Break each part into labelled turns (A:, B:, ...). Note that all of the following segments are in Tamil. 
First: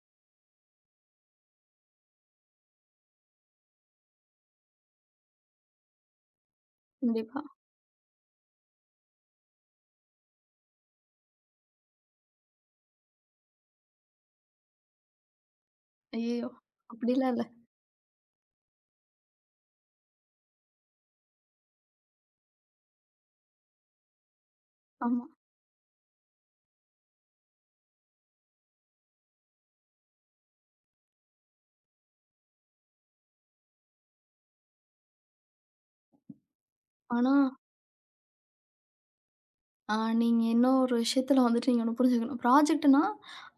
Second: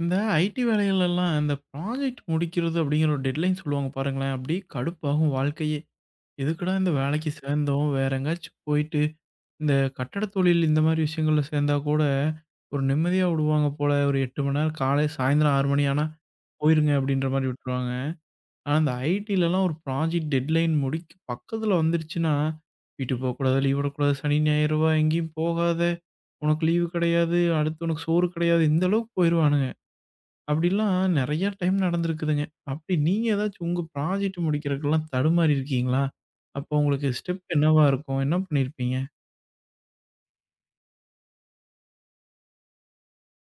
A: இந்த ஐடி வேலைகள்லாம் இந்த ப்ராஜெக்ட் முடிக்கிறது அப்படிங்கிற ஒரு டெட்லைன் சொல்லுவாங்க பாருங்களேன். அப்படியே கடுப்பாகும் வாழ்க்கையே. எதுக்குடா இந்த வேலைக்கு
B: கண்டிப்பா.
A: சேர்ந்தோம்? வேற எங்கேயாச்சும் போயிட்டு இந்த கட்டட தொழில் இந்த மாதிரி விஷயங்கள்ல சேர்ந்தா கூட ஒரு நிம்மதியா விடுவாங்க போல. ஒரு 8 மணி நேரம் காலை சாயந்தரம் 6 மணி ஆனா
B: ஐயய்யோ!
A: போயிருங்க அப்படின்ற
B: அப்படிலாம் இல்ல.
A: மாரி விட்டுருவாங்க. ஆனா இந்த ஐடிலலாம் ஒரு ப்ராஜெக்ட் டெட்லைன் முடிக்க பக்கத்துல வந்துருச்சுன்னா, வீட்டுக்கு போகக்கூடாது, லீவ் விடக்கூடாது, சனி, ஞாயிறு வா
B: ஆமா.
A: எங்கேயும் போகாத, உனக்கு லீவு கிடையாது, அடுத்து உனக்கு சோறு கிடையாது, இந்த அளவுக்கு போயிருவானுங்க. அப்படிலாம் நெறைய டைம் நடந்திருக்குதுங்க. அப்படி நீங்க ஏதாச்சும் உங்க ப்ராஜெக்ட் முடிக்கிறதுக்கெல்லாம் தடுமாறி இருக்கீங்களா? அப்போ உங்களுக்கு
B: ஆனா,
A: ஸ்டெப் என்னவா இருக்கும்? என்ன பண்ணியிருப்பீங்க?
B: அ நீங்க இன்னொரு விஷயத்துல வந்துட்டு நீங்க ஒண்ணு புரிஞ்சுக்கணும். ப்ராஜெக்ட்ன்னா,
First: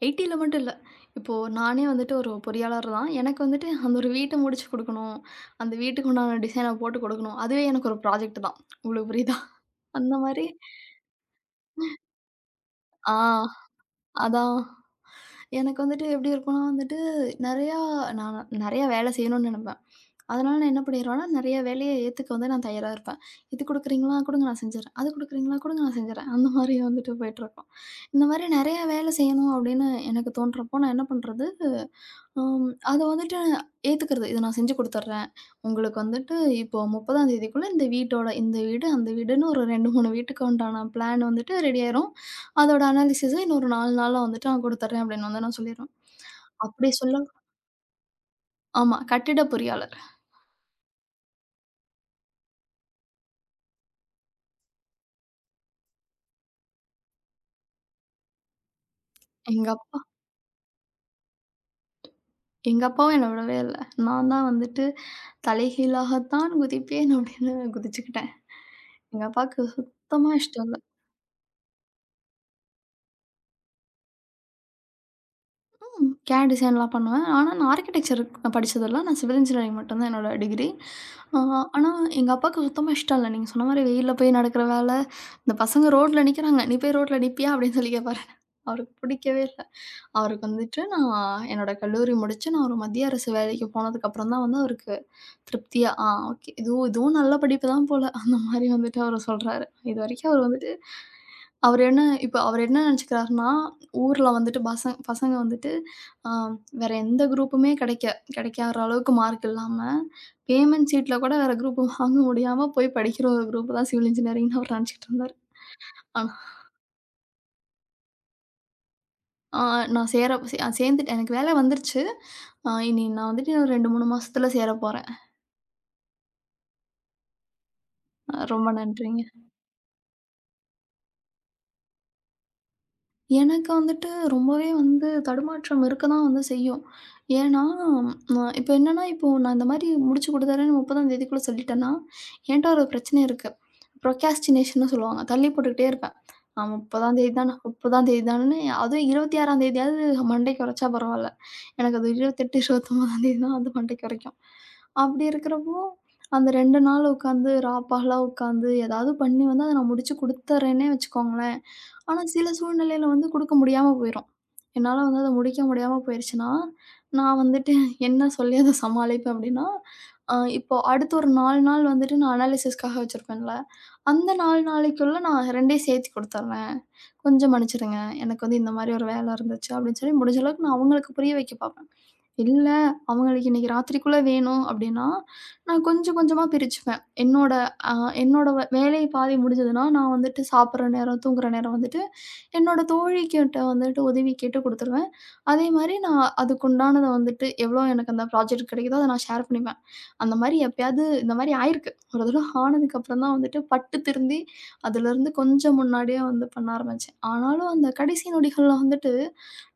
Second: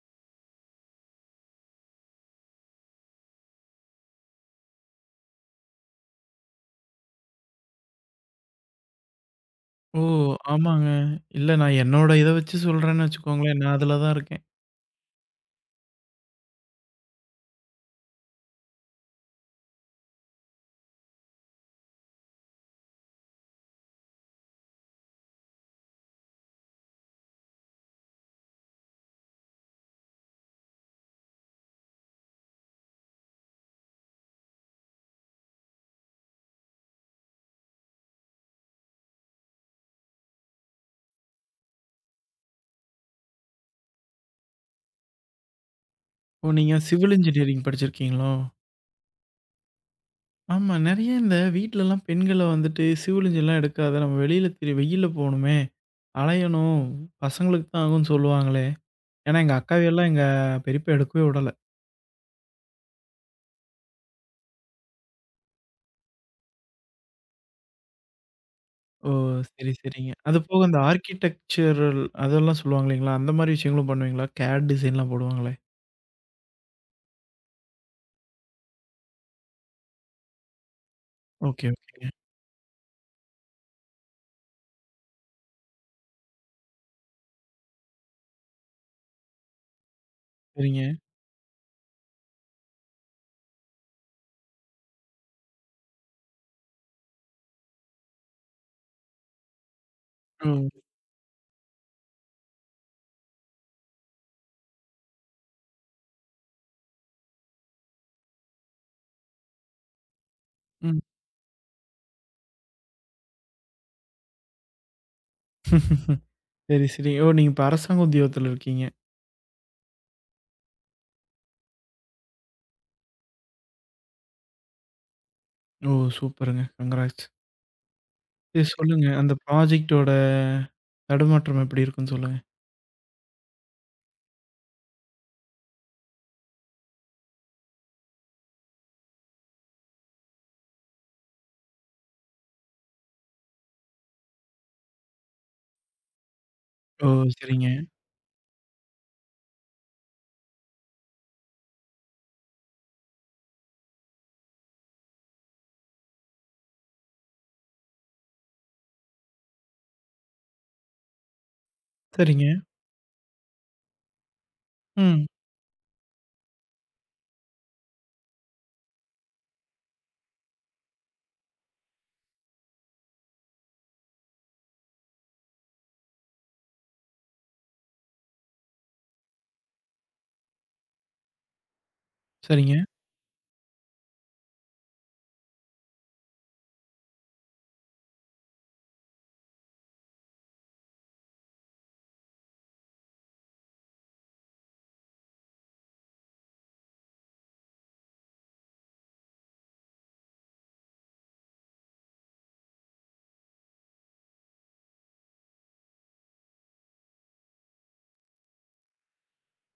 B: ஐடில மட்டும் இல்ல. இப்போ நானே வந்துட்டு ஒரு பொறியாளர் தான். எனக்கு வந்துட்டு அந்த ஒரு வீட்ட முடிச்சு குடுக்கணும். அந்த வீட்டுக்கு உண்டான டிசைன போட்டு குடுக்கணும். அதுவே எனக்கு ஒரு ப்ராஜெக்ட் தான். உங்களுக்கு புரியுதா?
A: ஓ!
B: அந்த மாரி
A: ஆமாங்க. இல்ல நான் என்னோட இத வச்சு சொல்றேன்னு
B: ஆ
A: வச்சுக்கோங்களேன். நான் அதுல தான் இருக்கேன்.
B: அதான். எனக்கு வந்துட்டு எப்படி இருக்கும்னா வந்துட்டு, நெறையா நான் நெறையா வேலை செய்யணும்னு நெனப்பேன். அதனால நான் என்ன பண்ணிருவேன்னா, நெறைய வேலைய ஏத்துக்க வந்து நான் தயாரா இருப்பேன். "இது குடுக்குறீங்களா? குடுங்க நான் செஞ்சுர்றேன். அது குடுக்குறீங்களா? குடுங்க நான் செஞ்சுர்றேன்." அந்த மாரி வந்துட்டு போயிட்டுருக்கும். இந்த மாரி நெறைய வேலை செய்யணும் அப்படின்னு எனக்கு தோன்றப்போ, நான் என்ன பண்றது அத வந்துட்டு ஏத்துக்கிறது. இத நான் செஞ்சு குடுத்துர்றேன். உங்களுக்கு வந்துட்டு இப்போ 30ஆம் தேதிக்குள்ள இந்த வீட்டோட இந்த வீடு, அந்த வீடுன்னு ஒரு 2, 3 வீட்டுக்கு உண்டான பிளான் வந்துட்டு ரெடி ஆயிரும். அதோட அனாலிசிஸ இன்னொரு 4 நாள்ல வந்துட்டு நான் குடுத்துர்றேன் அப்படின்னு வந்து நான் சொல்லிருவேன்.
A: ஓ! நீங்க
B: அப்படி
A: சிவில்
B: சொல்ல
A: இன்ஜினியரிங் படிச்சிருக்கீங்களோ?
B: ஆமா. கட்டிட பொறியாளர்.
A: ஆமா. நெறைய இந்த வீட்லலாம் பெண்கள வந்துட்டு சிவில் இன்ஜின்லாம் எடுக்காத. நம்ம வெளியில திரி வெயில்ல போணுமே, அலையணும், பசங்களுக்கு தான் ஆகும்ன்னு சொல்லுவாங்களே. ஏன்னா எங்க
B: எங்க அப்பா
A: அக்காவையெல்லாம் எங்க பெரியப்பா எடுக்கவே விடல.
B: எங்க அப்பாவும் என்ன விடவே இல்ல. நான் தான் வந்துட்டு தலைகீழாகத்தான் குதிப்பேன் அப்படின்னு குதிச்சுக்கிட்டேன்.
A: ஓ!
B: எங்க அப்பாவுக்கு
A: சரி, சரிங்க.
B: சுத்தமா
A: அதுபோக
B: இஷ்டம்
A: இந்த
B: இல்ல.
A: ஆர்க்கிடெக்சரல் அதெல்லாம் சொல்லுவாங்க இல்லைங்களா? அந்த மாரி விஷயங்களும் பண்ணுவீங்களா? கேட் டிசைன்லாம் போடுவாங்களே!
B: CAD டிசைன்லாம் பண்ணுவேன். ஆனா, நான் ஆர்க்கிடெக்சர் படிச்சதில்ல. நான் சிவில் இன்ஜினியரிங் மட்டும் தான் என்னோட டிகிரி. அ
A: ஓகே,
B: ஆனா,
A: ஓகேங்க.
B: எங்க அப்பாவுக்கு சுத்தமா இஷ்டம் இல்ல. நீங்க சொன்ன மாரி வெயில்ல போய் நடக்கிற வேலை, இந்த பசங்க ரோட்ல நிக்கிறாங்க. "நீ போய் ரோட்ல நிப்பியா?" அப்படின்னு சொல்லி கேட்பாரு. அவருக்கு பிடிக்கவே இல்ல. அவருக்கு
A: சரிங்க.
B: வந்துட்டு நான் என்னோட கல்லூரி முடிச்சு, நான் ஒரு மத்திய அரசு வேலைக்கு போனதுக்கப்புறம் தான் வந்து அவருக்கு திருப்தியா, ஓகே. இதுவும் இதுவும் நல்ல படிப்பு தான் போல. அந்த மாரி வந்துட்டு அவரு சொல்றாரு. இதுவரைக்கும் அவரு வந்துட்டு
A: ஓ!
B: அவரு என்ன நெனச்சுக்கிறாருன்னா, ஊர்ல வந்துட்டு பசங்க வந்துட்டு அ வேற எந்த குரூப்புமே கிடைக்காத அளவுக்கு மார்க் இல்லாம, பேமெண்ட்
A: ம்.
B: சீட்ல கூட வேற குரூப் வாங்க முடியாம போய் படிக்கிற ஒரு குரூப் தான் சிவில் இன்ஜினியரிங்னு அவரு நெனச்சுக்கிட்டு இருந்தாரு. ஆனா,
A: சரி, சரி. ஓ! நீங்க இப்ப அரசாங்க உத்தியோகத்தில இருக்கீங்க.
B: ஆ நான் சேர்ந்துட்டேன். எனக்கு வேலை வந்துருச்சு. இனி நான் வந்துட்டு இன்னும் 2, 3 மாசத்துல சேரப்போறேன்.
A: ஓ! சூப்பருங்க. கங்ராட்ஸ். சரி
B: ரொம்ப
A: சொல்லுங்க.
B: நன்றிங்க.
A: அந்த ப்ராஜெக்ட்டோட தடுமாற்றம் எப்படி இருக்குன்னு சொல்லுங்க?
B: எனக்கு வந்துட்டு ரொம்பவே வந்து தடுமாற்றம் இருக்க தான் வந்து செய்யும். ஏன்னா, இப்போ நான் இந்த மாரி முடிச்சு குடுத்துர்றேன்னு 30ஆந்தேதிக்குள்ள சொல்லிட்டேன்னா, என்ட்ட ஒரு பிரச்சனை இருக்கு. ப்ரொக்ராஸ்டினேஷன்னு சொல்லுவாங்க. தள்ளி போட்டுக்கிட்டே இருப்பேன். ஆ
A: ஓ!
B: 30ஆந்தேதி தான,
A: சரிங்க,
B: 30ஆந்தேதி தானன்னு அதுவும் 26ஆந்தேதியாவது மண்டைக்கு உரைச்சா பரவால்ல. எனக்கு அது 28, 29ஆந்தேதி தான் வந்து மண்டைக்கு உரைக்கும். அப்படி இருக்கிறப்போ, அந்த 2 நாள் உட்காந்து, ராப்பகலா உட்காந்து, ஏதாவது பண்ணி வந்து அத நான் முடிச்சு குடுத்துர்றேன்னே வச்சுக்கோங்களேன். ஆனா
A: சரிங்க.
B: சில சூழ்நிலையில வந்து குடுக்க முடியாம போயிரும். என்னால வந்து
A: ம்.
B: அத முடிக்க முடியாம போயிருச்சுன்னா, நான் வந்துட்டு என்ன சொல்லி அத சமாளிப்பேன் அப்படின்னா, இப்போ அடுத்த ஒரு 4 நாள் வந்துட்டு நான் அனாலிசிஸ்க்காக வச்சிருப்பேன்ல, அந்த 4 நாளைக்குள்ள நான் 2யும் சேர்த்து குடுத்துர்றேன். கொஞ்சம் மன்னிச்சுடுங்க. எனக்கு வந்து இந்த மாரி ஒரு வேலை இருந்துச்சு அப்படின்னு சொல்லி முடிஞ்ச அளவுக்கு நான் அவங்களுக்கு புரிய வைக்க பார்ப்பேன். இல்ல
A: சரிங்க,
B: அவங்களுக்கு இன்னைக்கு ராத்திரிக்குள்ள வேணும் அப்படின்னா, நான் கொஞ்சம் கொஞ்சமா பிரிச்சுப்பேன். அ என்னோட வேலை பாதி முடிஞ்சதுன்னா, நான் வந்துட்டு சாப்பிடுற நேரம், தூங்குற நேரம் வந்துட்டு என்னோட தோழிகிட்ட வந்துட்டு உதவி கேட்டு குடுத்துருவேன். அதே மாரி நான் அதுக்குண்டானத வந்துட்டு எவ்ளோ எனக்கு அந்த ப்ராஜெக்ட் கிடைக்குதோ, அத நான் ஷேர் பண்ணிப்பேன். அந்த மாரி எப்பயாவது இந்த மாரி ஆயிருக்கு. ஒரு தடவ ஆனதுக்கு அப்புறம் தான் வந்துட்டு பட்டு திருந்தி, அதுலருந்து கொஞ்சம் முன்னாடியே வந்து பண்ண ஆரம்பிச்சேன். ஆனாலும் அந்த கடைசி நொடிகள்ல வந்துட்டு,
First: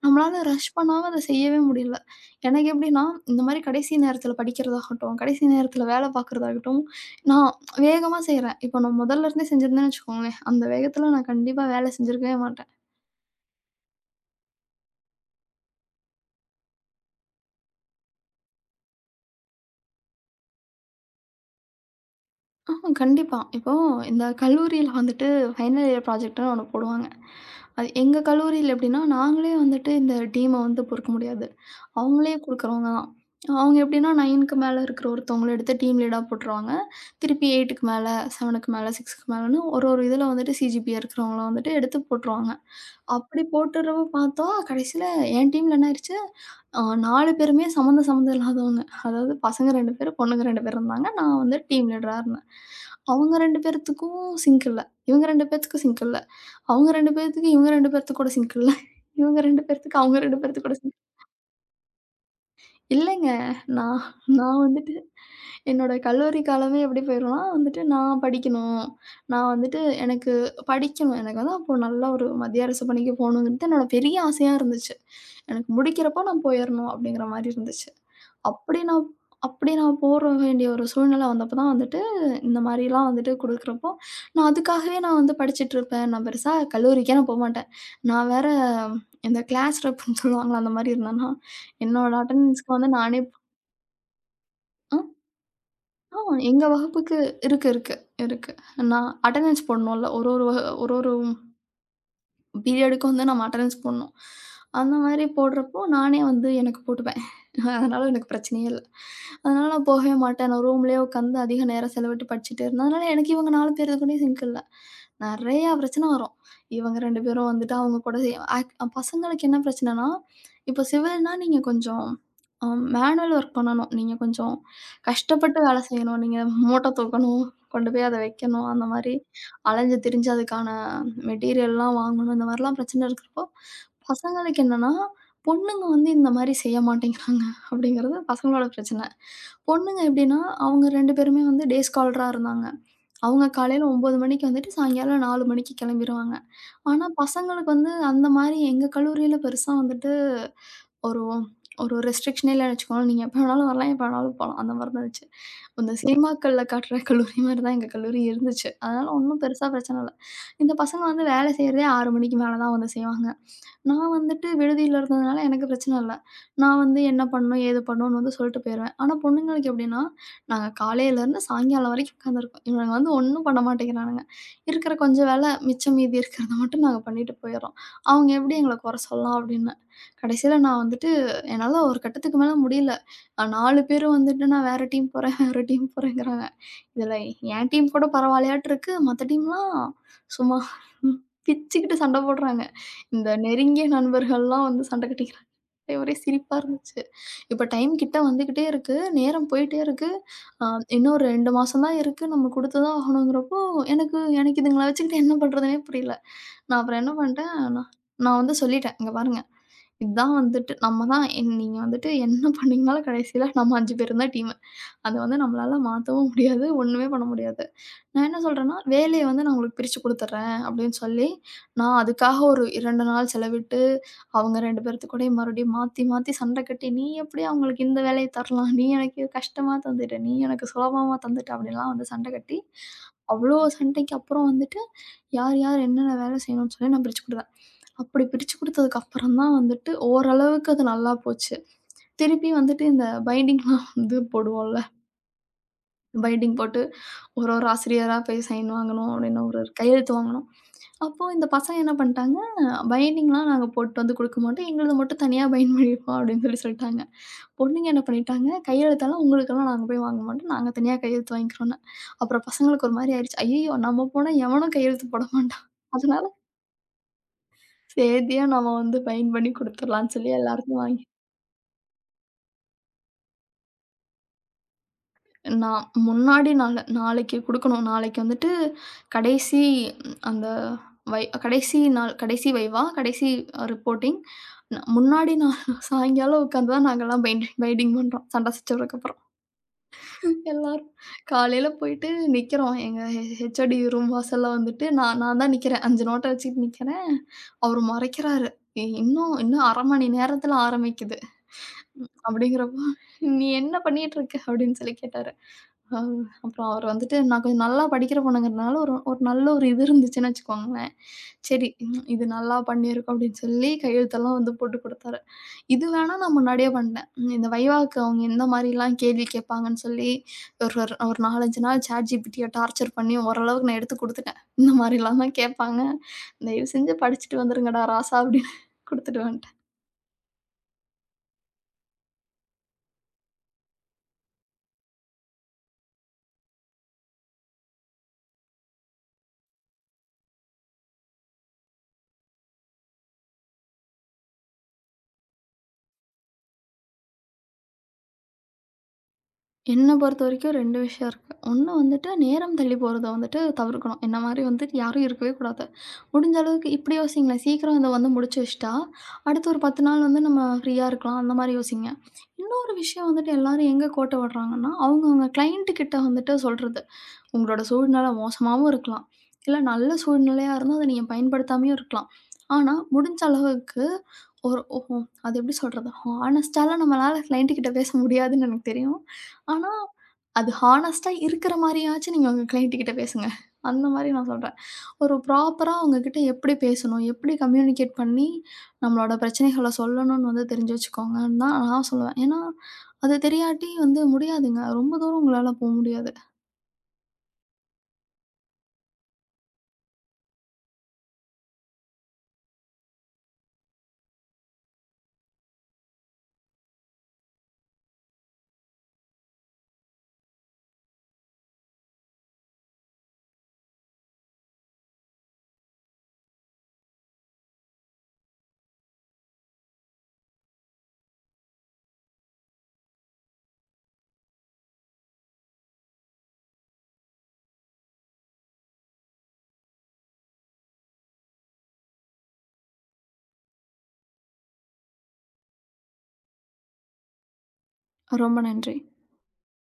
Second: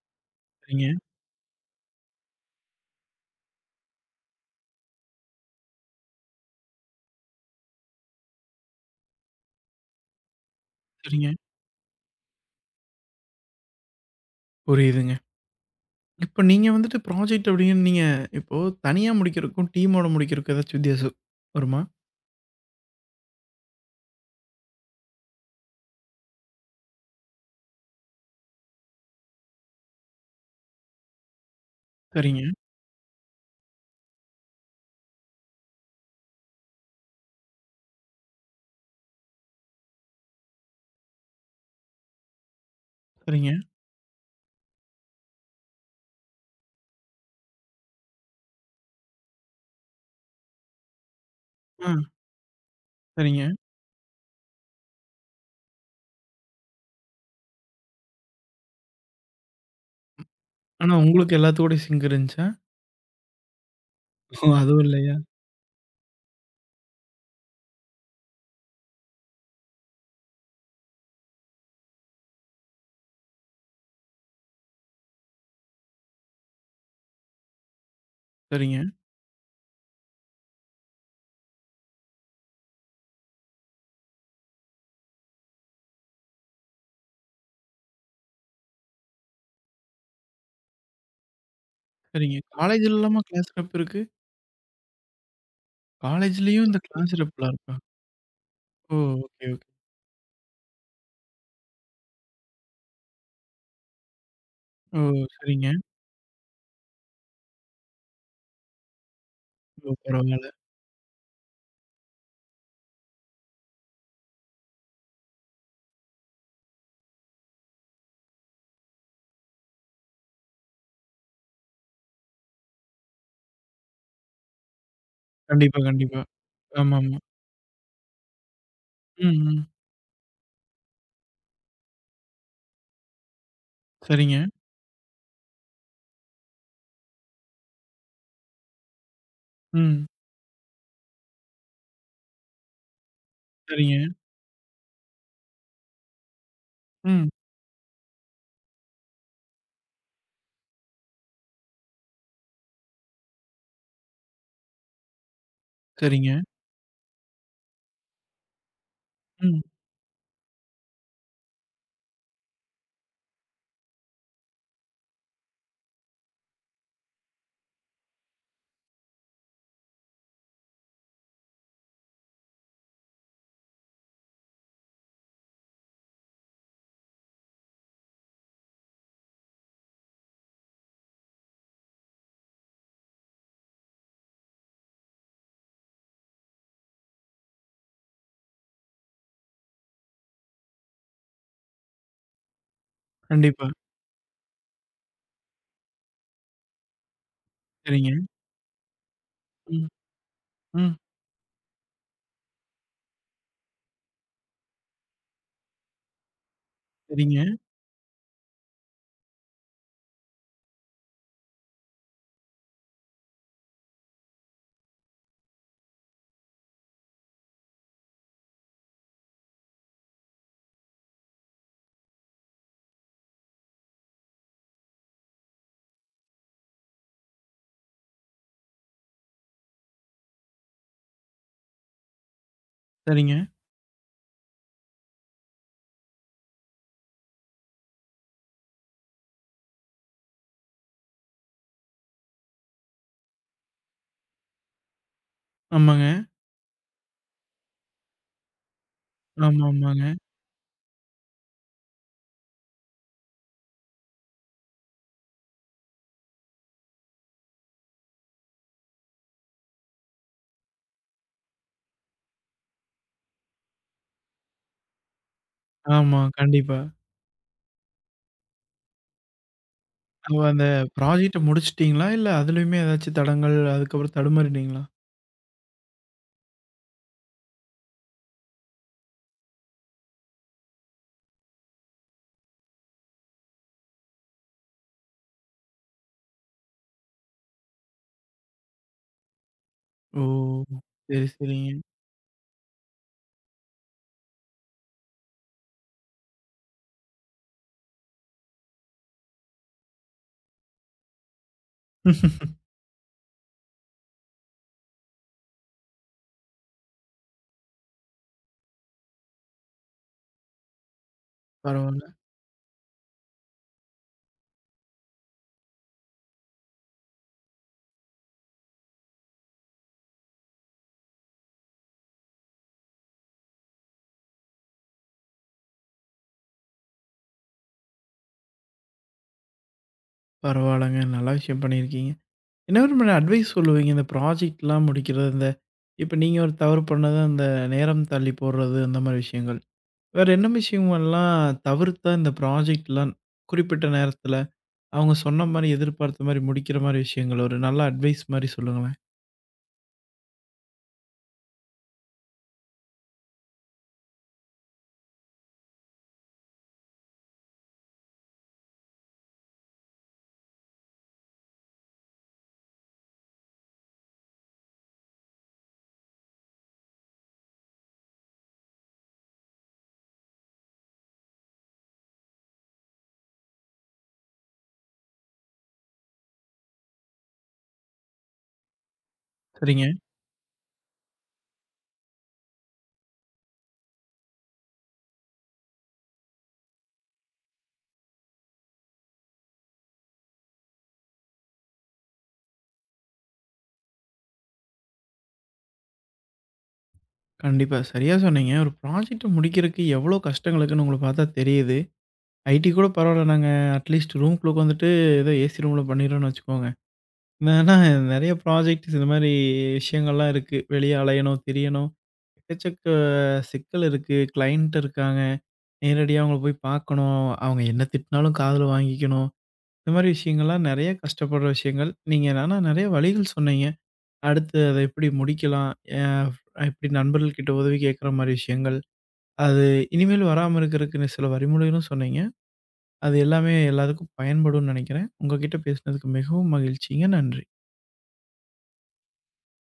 B: நம்மளால ரஷ்
A: சரிங்க,
B: பண்ணாம அத செய்யவே முடியல. எனக்கு எப்படின்னா, இந்த மாரி கடைசி நேரத்துல படிக்கிறதாகட்டும், கடைசி நேரத்துல வேல பார்க்குறதாகட்டும், நான் வேகமா செய்றேன். இப்போ நான் முதல்ல இருந்தே செஞ்சிருந்தேன்னு வச்சுக்கோங்களேன், அந்த வேகத்துல நான்
A: சரிங்க.
B: கண்டிப்பா வேல செஞ்சிருக்கவே மாட்டேன்.
A: புரியுதுங்க. இப்ப நீங்க வந்துட்டு ப்ராஜெக்ட் அப்படின்னு நீங்க இப்போ தனியா முடிக்கிறதுக்கும், டீமோட முடிக்கிறதுக்கும் ஏதாச்சும் வித்தியாசம் வருமா?
B: ஆமா, கண்டிப்பா. இப்போ இந்த கல்லூரியில வந்துட்டு ஃபைனல் இயர் ப்ராஜெக்ட்ன்னு ஒண்ணு போடுவாங்க. அது எங்க கல்லூரியில எப்படின்னா, நாங்களே வந்துட்டு இந்த டீம வந்து பொறுக்க முடியாது. அவங்களே
A: சரிங்க,
B: குடுக்குறவங்க தான். அவங்க எப்படின்னா 9க்கு மேல இருக்கிற ஒருத்தவங்கள எடுத்து டீம் லீடா போட்டுருவாங்க. திருப்பி 8க்கு மேல, 7க்கு மேல, 6க்கு மேலன்னு ஒரு ஒரு இதுல வந்துட்டு சிஜிபிஏ இருக்கிறவங்கள வந்துட்டு எடுத்து போட்டுருவாங்க. அப்படி
A: சரிங்க.
B: போட்டுறவு பார்த்தோம். கடைசியில என் டீம்ல என்ன ஆயிருச்சு, அ 4 பேருமே சம்மந்தம் சம்மந்தம் இல்லாதவங்க. அதாவது பசங்க 2 பேரு, பொண்ணுங்க 2 பேரு இருந்தாங்க. நான் வந்து
A: ஆ,
B: டீம் லீடரா இருந்தேன். அவங்க
A: சரிங்க.
B: 2 பேத்துக்கும் சிங்க் இல்ல. இவங்க 2 பேத்துக்கும் சிங்க் இல்ல. அவங்க 2 பேத்துக்கு, இவங்க 2 பேத்துக்கு கூட சிங்க் இல்ல. இவங்க 2 பேத்துக்கு, அவங்க 2 பேத்துக்கு கூட
A: ஆனா,
B: சிங்க்
A: உங்களுக்கு எல்லாத்துக்கூடயும் சிங்க் இருந்துச்சா?
B: இல்லைங்க. நான்
A: ஓ!
B: நான்
A: அதுவும்
B: வந்துட்டு
A: இல்லையா?
B: என்னோட கல்லூரி காலமே எப்படி போயிரும்னா, வந்துட்டு நான் படிக்கணும். நான் வந்துட்டு எனக்கு படிக்கணும். எனக்கு வந்து அப்போ நல்ல ஒரு மத்திய அரசு பணிக்கு போகணுங்கிறது என்னோட பெரிய ஆசையா இருந்துச்சு. எனக்கு முடிக்கிறப்போ நான் போயிறணும் அப்படிங்கிற மாரி இருந்துச்சு.
A: சரிங்க,
B: அப்படி நான் அப்படி நான் போற வேண்டிய ஒரு சூழ்நிலை வந்தப்போ தான் வந்துட்டு, இந்த மாரிலாம் வந்துட்டு குடுக்குறப்போ, நான் அதுக்காகவே நான் வந்து படிச்சுட்டு இருப்பேன். நான் பெருசா கல்லூரிக்கே நான் போமாட்டேன். நான் வேற இந்த கிளாஸ் ரெப்ன்னு சொல்லுவாங்கல்ல அந்த மாரி இருந்தேன்னா, என்னோட
A: சரிங்க.
B: அட்டெண்டன்ஸ்க்கு வந்து
A: காலேஜ்லலாமா
B: நானே
A: கிளாஸ் ரப் இருக்கு?
B: அ ஆ எங்க
A: காலேஜ்லயும் இந்த கிளாஸ்
B: வகுப்புக்கு
A: ரப்லாம்
B: இருக்கு,
A: இருக்கா?
B: இருக்கு, இருக்கு.
A: ஓ!
B: நான்
A: ஓகே,
B: அட்டெண்டன்ஸ்
A: ஓகே.
B: போடணும்ல. ஒரு ஒரு வகு ஒரு ஒரு பீரியடுக்கு வந்து நம்ம அட்டெண்டன்ஸ் போடணும். அந்த
A: ஓ!
B: மாரி
A: சரிங்க.
B: போடுறப்போ, நானே வந்து எனக்கு போட்டுப்பேன். அதனால எனக்கு பிரச்சனையே இல்ல. அதனால நான்
A: ஓ!
B: போகவே
A: பரவால்ல.
B: மாட்டேன். நான் ரூம்லயே உட்காந்து அதிக நேரம் செலவிட்டு படிச்சுட்டே இருந்தேன். அதனால எனக்கு இவங்க 4 பேர் கூடயும் சிங்க் இல்ல. நெறையா பிரச்சனை வரும். இவங்க 2 பேரும் வந்துட்டு அவங்க கூட செய் ஆக் பசங்களுக்கு என்ன பிரச்சனைனா, இப்போ சிவில்னா நீங்க கொஞ்சம் அ மேனுவல் ஒர்க் பண்ணணும். நீங்க கொஞ்சம் கஷ்டப்பட்டு
A: கண்டிப்பா,
B: வேலை
A: கண்டிப்பா.
B: செய்யணும். நீங்க மூட்டை
A: ஆமாமா.
B: தூக்கணும், கொண்டு போய் அத வைக்கணும். அந்த மாரி
A: ம், ம்.
B: அலைஞ்சு திரிஞ்சு அதுக்கான மெட்டீரியல்லாம் வாங்கணும். இந்த மாரிலாம் பிரச்சனை இருக்கிறப்போ,
A: சரிங்க.
B: பசங்களுக்கு என்னன்னா, பொண்ணுங்க வந்து இந்த மாரி செய்ய மாட்டேங்கிறாங்க அப்படிங்கிறது பசங்களோட பிரச்சனை. பொண்ணுங்க
A: ம்.
B: எப்படின்னா, அவங்க 2 பேருமே வந்து டே ஸ்காலரா இருந்தாங்க. அவங்க காலையில
A: சரிங்க.
B: 9 மணிக்கு வந்துட்டு, சாயங்காலம் 4 மணிக்கு கிளம்பிருவாங்க. ஆனா,
A: ம்.
B: பசங்களுக்கு வந்து அந்த மாரி எங்க கல்லூரியில பெருசா வந்துட்டு ஒரு ஒரு ரெஸ்ட்ரிக்ஷனே இல்லன்னு வச்சுக்கோங்களேன். நீங்க எப்ப வேணாலும் வரலாம், எப்ப வேணாலும் போலாம். அந்த மாரி தான் இருந்துச்சு. இந்த
A: சரிங்க.
B: சினிமாக்கள்ல காட்டுற கல்லூரி மாரி தான் எங்க கல்லூரி இருந்துச்சு. அதனால ஒண்ணும்
A: ம்.
B: பெருசா பிரச்சனை இல்ல. இந்த பசங்க வந்து வேலை செய்றதே 6 மணிக்கு மேல தான் வந்து செய்வாங்க. நான் வந்துட்டு விடுதியில இருந்ததுனால எனக்கு பிரச்சனை இல்ல. நான் வந்து என்ன பண்ணணும், ஏது பண்ணணும்னு வந்து சொல்லிட்டு போயிருவேன். ஆனா பொண்ணுங்களுக்கு எப்படின்னா, நாங்க காலையிலேருந்து சாயங்காலம் வரைக்கும் உட்காந்துருப்போம். இவனுங்க வந்து ஒண்ணும் பண்ண மாட்டேங்கிறானுங்க. இருக்கிற கொஞ்சம் வேலை மிச்சம் மீதி இருக்கிறத மட்டும் நாங்க பண்ணிட்டு போயிர்றோம். அவங்க எப்படி எங்கள குறை சொல்லலாம் அப்படின்னு. கடைசியில நான் வந்துட்டு என்னால ஒரு கட்டத்துக்கு மேல முடியல. 4 பேரும் வந்துட்டு நான் வேற டீம் போறேன், வேற டீம் போறேங்கிறாங்க. இதுல என் டீம் கூட பரவாயில்லையாட்டு இருக்கு. மத்த டீம்லாம் சும்மா பிச்சுக்கிட்டு சண்டை போடுறாங்க. இந்த
A: கண்டிப்பா.
B: நெருங்கிய நண்பர்கள்லாம் வந்து சண்டை கட்டிக்கிறாங்க. ஒரே சிரிப்பா இருந்துச்சு. இப்ப டைம்
A: சரிங்க.
B: கிட்ட வந்துகிட்டே இருக்கு. நேரம் போயிட்டே
A: ம்,
B: இருக்கு. அ
A: ம்.
B: இன்னும் 2 மாசம் தான் இருக்கு. நம்ம குடுத்து தான் ஆகணுங்கிறப்போ எனக்கு எனக்கு இதுங்கள வச்சுக்கிட்டு என்ன பண்றதுன்னே புரியல. நான் அப்புறம் என்ன
A: சரிங்க,
B: பண்ட்டேன், நான் நான் வந்து சொல்லிட்டேன். இங்க பாருங்க, இதான் வந்துட்டு நம்ம தான் நீங்க வந்துட்டு என்ன பண்ணீங்கனாலும் கடைசியில நம்ம 5 பேரும் தான் டீம். அத வந்து நம்மளால மாத்தவும் முடியாது. ஒண்ணுமே பண்ண முடியாது. நான் என்ன சொல்றேன்னா, வேலைய வந்து நான் உங்களுக்கு பிரிச்சு குடுத்துர்றேன் அப்படின்னு சொல்லி, நான் அதுக்காக ஒரு 2 நாள் செலவிட்டு, அவங்க 2 பேர்த்து கூடயும் மறுபடியும் மாத்தி மாத்தி சண்டை கட்டி, "நீ எப்படி அவங்களுக்கு இந்த வேலைய தரலாம்? நீ எனக்கு கஷ்டமா தந்துட்ட. நீ எனக்கு சுலபமா தந்துட்ட." அப்படின்லாம் வந்து சண்டை கட்டி,
A: சரிங்க.
B: அவ்ளோ சண்டைக்கு அப்புறம் வந்துட்டு, யார் யார் என்னென்ன வேலை செய்யணும்னு சொல்லி நான் பிரிச்சு குடுத்தேன். அப்படி பிரிச்சு குடுத்ததுக்கு அப்புறம் தான் வந்துட்டு ஓரளவுக்கு அது நல்லா போச்சு. திருப்பி வந்துட்டு இந்த பைண்டிங்லாம் வந்து போடுவோம்ல.
A: ஆமாங்க.
B: பைண்டிங் போட்டு ஒரு ஒரு ஆசிரியரா போய் சைன் வாங்கணும் அப்படின்னு ஒரு
A: ஆமா,
B: ஒரு
A: ஆமாங்க.
B: கையெழுத்து வாங்கணும். அப்போ இந்த பசங்க என்ன பண்ணிட்டாங்க, பைண்டிங்லாம் நாங்க போட்டு வந்து குடுக்க மாட்டோம். எங்களுது மட்டும் தனியா பைண்ட் பண்ணியிருப்போம் அப்படின்னு சொல்லி சொல்லிட்டாங்க. பொண்ணுங்க என்ன பண்ணிட்டாங்க, கையெழுத்தெல்லாம் உங்களுக்கெல்லாம் நாங்க போய் வாங்க மாட்டோம். நாங்க தனியா கையெழுத்து வாங்கிக்கிறோம்ன்னு. அப்புறம் பசங்களுக்கு ஒரு மாரி ஆயிருச்சு. ஐயய்யோ! நம்ம போனா எவனும் கையெழுத்து போட மாட்டான்.
A: ஆமா,
B: அதனால,
A: கண்டிப்பா.
B: சேத்தியா நம்ம வந்து பைண்ட் பண்ணி குடுத்துடலாம்ன்னு
A: அப்ப
B: சொல்லி
A: அந்த
B: எல்லாருக்கும் வாங்கி
A: ப்ராஜெக்ட்ட முடிச்சுட்டீங்களா? இல்ல அதுலயுமே ஏதாச்சும் தடங்கல், அதுக்கப்புறம் தடுமாறிட்டீங்களா?
B: நான் முன்னாடி நாளு நாளைக்கு குடுக்கணும். நாளைக்கு வந்துட்டு கடைசி ம், அந்த வை கடைசி நாள் கடைசி வைவா, கடைசி ரிப்போர்ட்டிங். முன்னாடி நாள் சாயங்காலம் உட்காந்து தான் நாங்கலாம் பெயிண்டிங் பண்றோம். சண்டை சச்சரவுக்கப்புறம்.
A: ஓ!
B: எல்லாரும்
A: சரி,
B: காலையில
A: சரிங்க.
B: போயிட்டு நிக்கிறோம். எங்க ஹெச்ஓடி ரூம் வாசல்ல வந்துட்டு நான் நான் தான் நிக்கிறேன். 5 நோட்ட வச்சுட்டு நிக்கிறேன். அவரு மறைக்கிறாரு. "ஏய், இன்னும் இன்னும் 1/2 மணி நேரத்துல ஆரம்பிக்குது. ம், அப்படிங்கிறப்போ, "நீ என்ன பண்ணிட்டு இருக்க?" அப்படின்னு சொல்லி கேட்டாரு. அ அப்புறம் அவர் வந்துட்டு நான் கொஞ்சம் நல்லா படிக்கிற பொண்ணுங்கிறதுனால, ஒரு ஒரு நல்ல ஒரு இது இருந்துச்சுன்னு வச்சுக்கோங்களேன். சரி ம்,
A: பரவால்ல,
B: இது நல்லா பண்ணியிருக்கோம் அப்படின்னு சொல்லி கையெழுத்தெல்லாம் வந்து போட்டு குடுத்தாரு. இது வேணா நான் முன்னாடியே பண்ணிட்டேன். ம், இந்த வைவாக்கு அவங்க எந்த மாரிலாம் கேள்வி கேட்பாங்கன்னு சொல்லி ஒரு ஒரு ஒரு 4, 5 நாள் ChatGPTய டார்ச்சர் பண்ணி ஓரளவுக்கு நான் எடுத்து குடுத்துட்டேன். இந்த மாரிலாம் தான் கேட்பாங்க. தயவு செஞ்சு படிச்சுட்டு வந்துருங்கடா ராசா அப்படின்னு குடுத்துட்டு வந்துட்டேன்.
A: பரவால்லங்க. நல்ல விஷயம் பண்ணியிருக்கீங்க. என்ன விதமான அட்வைஸ் சொல்லுவீங்க? இந்த ப்ராஜெக்ட்லாம் முடிக்கிறது, இந்த இப்ப நீங்க ஒரு தவறு பண்ணது, அந்த நேரம் தள்ளி போடுறது, அந்த மாரி விஷயங்கள். வேற என்ன விஷயங்கள்லாம் தவிர்த்தா இந்த ப்ராஜெக்ட்லாம் குறிப்பிட்ட நேரத்துல, அவங்க சொன்ன மாரி, எதிர்பார்த்த மாரி முடிக்கிற மாரி விஷயங்கள், ஒரு நல்ல அட்வைஸ் மாரி சொல்லுங்களேன்.
B: என்ன பொறுத்த வரைக்கும் 2 விஷயம் இருக்கு. ஒண்ணு வந்துட்டு நேரம் தள்ளி போறத வந்துட்டு தவிர்க்கணும். என்ன மாரி வந்துட்டு யாரும் இருக்கவே கூடாது. முடிஞ்ச அளவுக்கு இப்படி யோசிங்களேன். சீக்கிரம் இத வந்து முடிச்சு வச்சுட்டா, அடுத்து ஒரு 10 நாள் வந்து நம்ம ஃப்ரீயா இருக்கலாம். அந்த மாரி யோசிங்க. இன்னொரு விஷயம் வந்துட்டு எல்லாரும் எங்க கோட்ட விடுறாங்கன்னா, அவங்கவங்க கிளையன்ட் கிட்ட வந்துட்டு சொல்றது. உங்களோட சூழ்நிலை மோசமாவும் இருக்கலாம். இல்ல நல்ல சூழ்நிலையா இருந்தா அத நீங்க பயன்படுத்தாமயும் இருக்கலாம். ஆனா, முடிஞ்ச அளவுக்கு ஒரு ஓஹோ! அது எப்படி சொல்றது? ஹானஸ்ட்டாலாம் நம்மளால கிளையன்ட் கிட்ட பேச முடியாதுன்னு எனக்கு தெரியும். ஆனா,
A: சரிங்க.
B: அது ஹானஸ்ட்டா இருக்கிற மாரியாச்சும் நீங்க உங்க கிளையன்ட் கிட்ட பேசுங்க. அந்த மாரி நான் சொல்றேன். ஒரு ப்ராப்பரா அவங்ககிட்ட எப்படி பேசணும்? எப்படி கம்யூனிகேட் பண்ணி நம்மளோட பிரச்சனைகள சொல்லணும்னு வந்து தெரிஞ்சு வச்சுக்கோங்கன்னு தான் நான் சொல்லுவேன். ஏன்னா, அது தெரியாட்டி வந்து முடியாதுங்க. ரொம்ப தூரம் உங்களால போ முடியாது.
A: கண்டிப்பா. சரியா சொன்னீங்க. ஒரு ப்ராஜெக்ட்ட முடிக்கிறதுக்கு எவ்வளோ கஷ்டங்கள் இருக்குன்னு உங்கள பார்த்தா தெரியுது. ஐடி கூட பரவால்ல. நாங்க அட்லீஸ்ட் ரூம்குள்ள உட்காந்துட்டு ஏதோ ஏசி ரூம்ல பண்ணிறோம்னு வச்சுக்கோங்க. ஏன்னா நெறைய ப்ராஜெக்ட்ஸ் இந்த மாரி விஷயங்கள்லாம் இருக்கு. வெளிய அலையணும், திரியணும். எக்கச்சக்க சிக்கல் இருக்கு. கிளையண்ட் இருக்காங்க. நேரடியா அவங்கள போய் பார்க்கணும். அவங்க என்ன திட்டினாலும் காதுல வாங்கிக்கணும். இந்த மாரி விஷயங்கள்லாம் நெறைய கஷ்டப்படுற விஷயங்கள். நீங்க ஆனா நெறைய வழிகள் சொன்னீங்க. அடுத்து அத எப்படி முடிக்கலாம்? அ எப்படி நண்பர்கள்கிட்ட உதவி கேட்கிற மாரி விஷயங்கள். அது இனிமேல் வராம இருக்கறதுக்கு சில வழிமுறைகளும் சொன்னீங்க. அது எல்லாமே எல்லாத்துக்கும் பயன்படும்னு நினைக்கிறேன். உங்ககிட்ட பேசினதுக்கு மிகவும் மகிழ்ச்சிங்க. நன்றி.
B: ரொம்ப நன்றி.